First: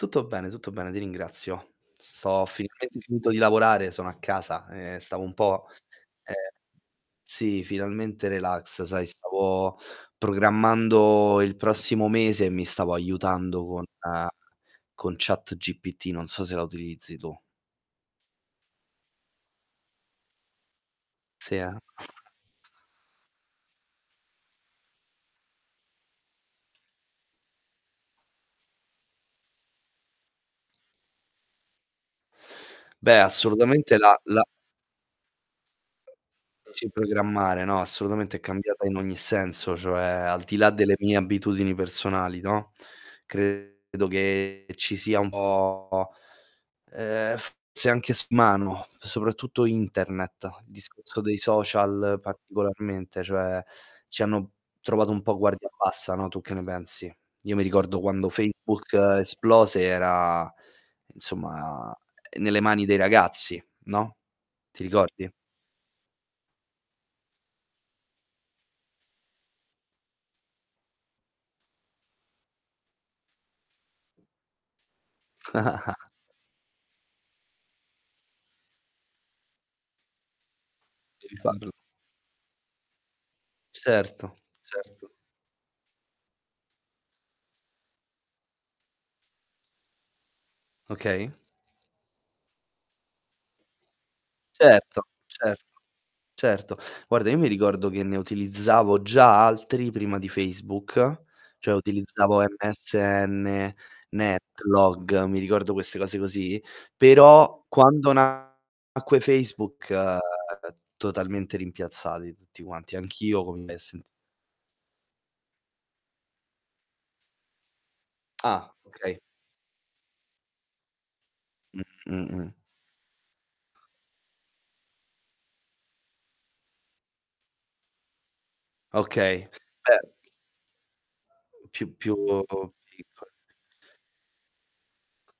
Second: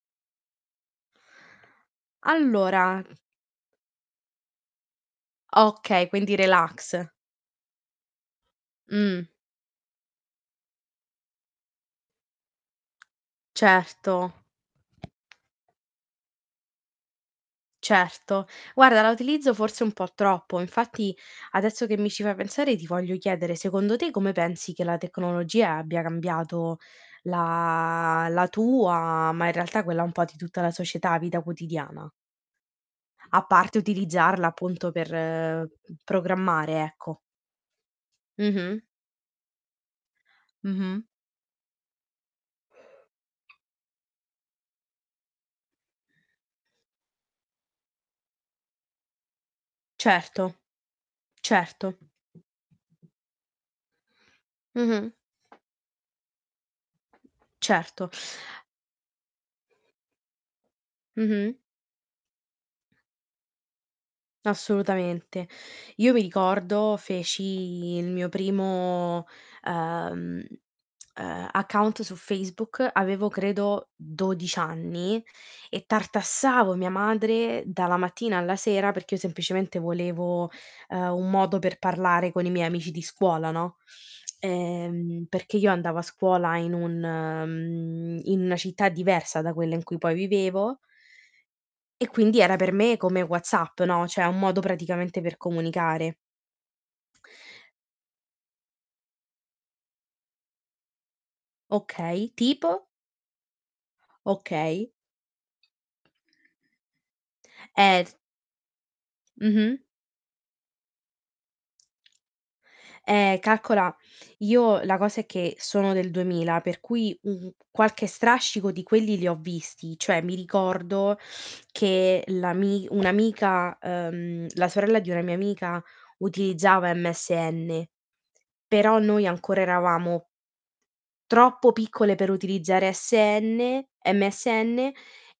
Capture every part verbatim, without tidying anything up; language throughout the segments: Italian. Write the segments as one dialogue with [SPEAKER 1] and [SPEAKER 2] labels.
[SPEAKER 1] Tutto bene, tutto bene, ti ringrazio. Sto ho
[SPEAKER 2] Allora,
[SPEAKER 1] finalmente
[SPEAKER 2] mhmm
[SPEAKER 1] finito di lavorare, sono a casa e stavo un po
[SPEAKER 2] Okay, quindi
[SPEAKER 1] ehm,
[SPEAKER 2] relax.
[SPEAKER 1] sì, finalmente relax. Sai,
[SPEAKER 2] Mh.
[SPEAKER 1] stavo programmando il prossimo mese e mi stavo aiutando con
[SPEAKER 2] Certo.
[SPEAKER 1] con ChatGPT, non so se la utilizzi tu.
[SPEAKER 2] Certo, guarda la utilizzo forse un po' troppo. Infatti
[SPEAKER 1] Sì, eh.
[SPEAKER 2] adesso che mi ci fai pensare ti voglio chiedere: secondo te come pensi che la tecnologia abbia cambiato la la tua ma in realtà quella un po' di tutta la società, vita quotidiana?
[SPEAKER 1] Beh,
[SPEAKER 2] A parte
[SPEAKER 1] assolutamente la la
[SPEAKER 2] utilizzarla appunto per, uhm, programmare,
[SPEAKER 1] Dici
[SPEAKER 2] ecco.
[SPEAKER 1] programmare, no, assolutamente è
[SPEAKER 2] Mh-mh.
[SPEAKER 1] cambiata in ogni senso, cioè al di là delle
[SPEAKER 2] Mh-mh.
[SPEAKER 1] mie abitudini personali, no,
[SPEAKER 2] [unintelligible]
[SPEAKER 1] credo che ci sia un po ehm, forse anche [unintelligible] mano, soprattutto
[SPEAKER 2] Certo.
[SPEAKER 1] Internet, discorso dei
[SPEAKER 2] Certo.
[SPEAKER 1] social particolarmente, cioè ci hanno trovato
[SPEAKER 2] Mh-mh.
[SPEAKER 1] un po' guardia bassa, no, tu che ne pensi? Io mi ricordo
[SPEAKER 2] Certo.
[SPEAKER 1] quando Facebook esplose era,
[SPEAKER 2] Mh-mh.
[SPEAKER 1] insomma, nelle mani dei ragazzi, no, ti ricordi?
[SPEAKER 2] Assolutamente. Io mi ricordo feci il mio primo ehm ehm, account su Facebook, avevo credo dodic anni, e tartassavo mia madre dalla mattina alla sera perché io semplicemente volevo, ehm, un modo
[SPEAKER 1] [unintelligible]
[SPEAKER 2] per parlare con i miei amici di scuola, no?
[SPEAKER 1] Certo, certo.
[SPEAKER 2] Ehm, perché io andavo a scuola in un mhmm, in una città diversa da quella in cui poi vivevo
[SPEAKER 1] Okay.
[SPEAKER 2] e quindi era per me come WhatsApp, no, ceh un modo
[SPEAKER 1] Certo,
[SPEAKER 2] praticamente per
[SPEAKER 1] certo,
[SPEAKER 2] comunicare.
[SPEAKER 1] certo. Guarda, io mi ricordo che ne utilizzavo già altri prima di Facebook, cioè
[SPEAKER 2] Okay,
[SPEAKER 1] utilizzavo
[SPEAKER 2] tipo?
[SPEAKER 1] MSN,
[SPEAKER 2] Okay.
[SPEAKER 1] NetLog, mi ricordo queste cose così. Però
[SPEAKER 2] Eh,
[SPEAKER 1] quando
[SPEAKER 2] [unintelligible]
[SPEAKER 1] nacque
[SPEAKER 2] Mh-mh.
[SPEAKER 1] Facebook, uhm, totalmente rimpiazzati tutti quanti.
[SPEAKER 2] Ehm,
[SPEAKER 1] Anch'io
[SPEAKER 2] calcola
[SPEAKER 1] [unintelligible]
[SPEAKER 2] io la cosa è che sono del duemila, per cui, mhmm, qualche strascico
[SPEAKER 1] Ah,
[SPEAKER 2] di quelli
[SPEAKER 1] okay.
[SPEAKER 2] li ho visti. Cioè mi ricordo
[SPEAKER 1] Mh,
[SPEAKER 2] che
[SPEAKER 1] mh-mh.
[SPEAKER 2] l'ami un' amica, ehm, la sorella di una mia amica utilizzava MSN, però noi
[SPEAKER 1] Okay,
[SPEAKER 2] ancora
[SPEAKER 1] beh
[SPEAKER 2] eravamo troppo
[SPEAKER 1] Più
[SPEAKER 2] piccole
[SPEAKER 1] più
[SPEAKER 2] per utilizzare
[SPEAKER 1] piccol
[SPEAKER 2] SN MSN,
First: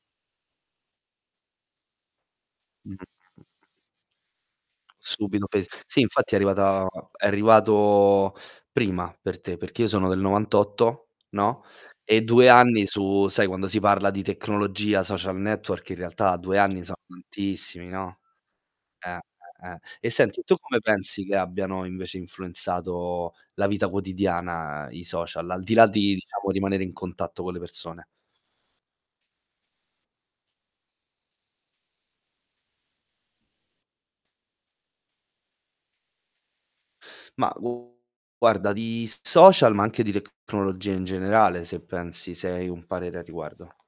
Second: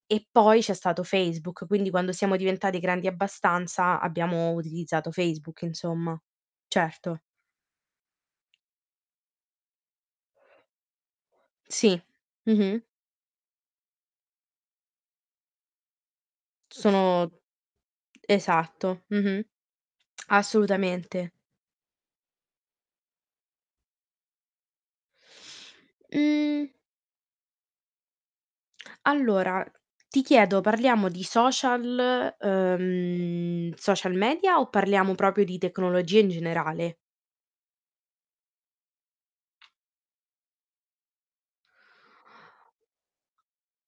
[SPEAKER 2] e poi c'è stato Facebook, quindi quando siamo diventati
[SPEAKER 1] Mh-mh.
[SPEAKER 2] grandi abbastanza abbiamo utilizzato
[SPEAKER 1] Subito
[SPEAKER 2] Facebook,
[SPEAKER 1] Face sì,
[SPEAKER 2] insomma.
[SPEAKER 1] infatti è arrivata
[SPEAKER 2] Certo.
[SPEAKER 1] è arrivato prima per te, perché io sono del novantotto, no,
[SPEAKER 2] Sì.
[SPEAKER 1] e due
[SPEAKER 2] Mh-mh.
[SPEAKER 1] anni su sai, quando si parla di tecnologia, social network, in realtà due anni sono
[SPEAKER 2] Sono
[SPEAKER 1] tantissimi, no?
[SPEAKER 2] esatto.
[SPEAKER 1] Eh,
[SPEAKER 2] Mh-mh.
[SPEAKER 1] eh, eh. E senti, tu come pensi
[SPEAKER 2] Assolutamente.
[SPEAKER 1] che abbiano invece influenzato la vita quotidiana i social, al di là di diciamo,
[SPEAKER 2] Mhmm
[SPEAKER 1] rimanere in contatto con le persone?
[SPEAKER 2] Allora, ti chiedo: parliamo di social, uhm, social media o parliamo propio di tecnologia in generale?
[SPEAKER 1] Ma guarda, di s social, ma anche di tecnologia in generale, se pensi se hai un parere a riguardo.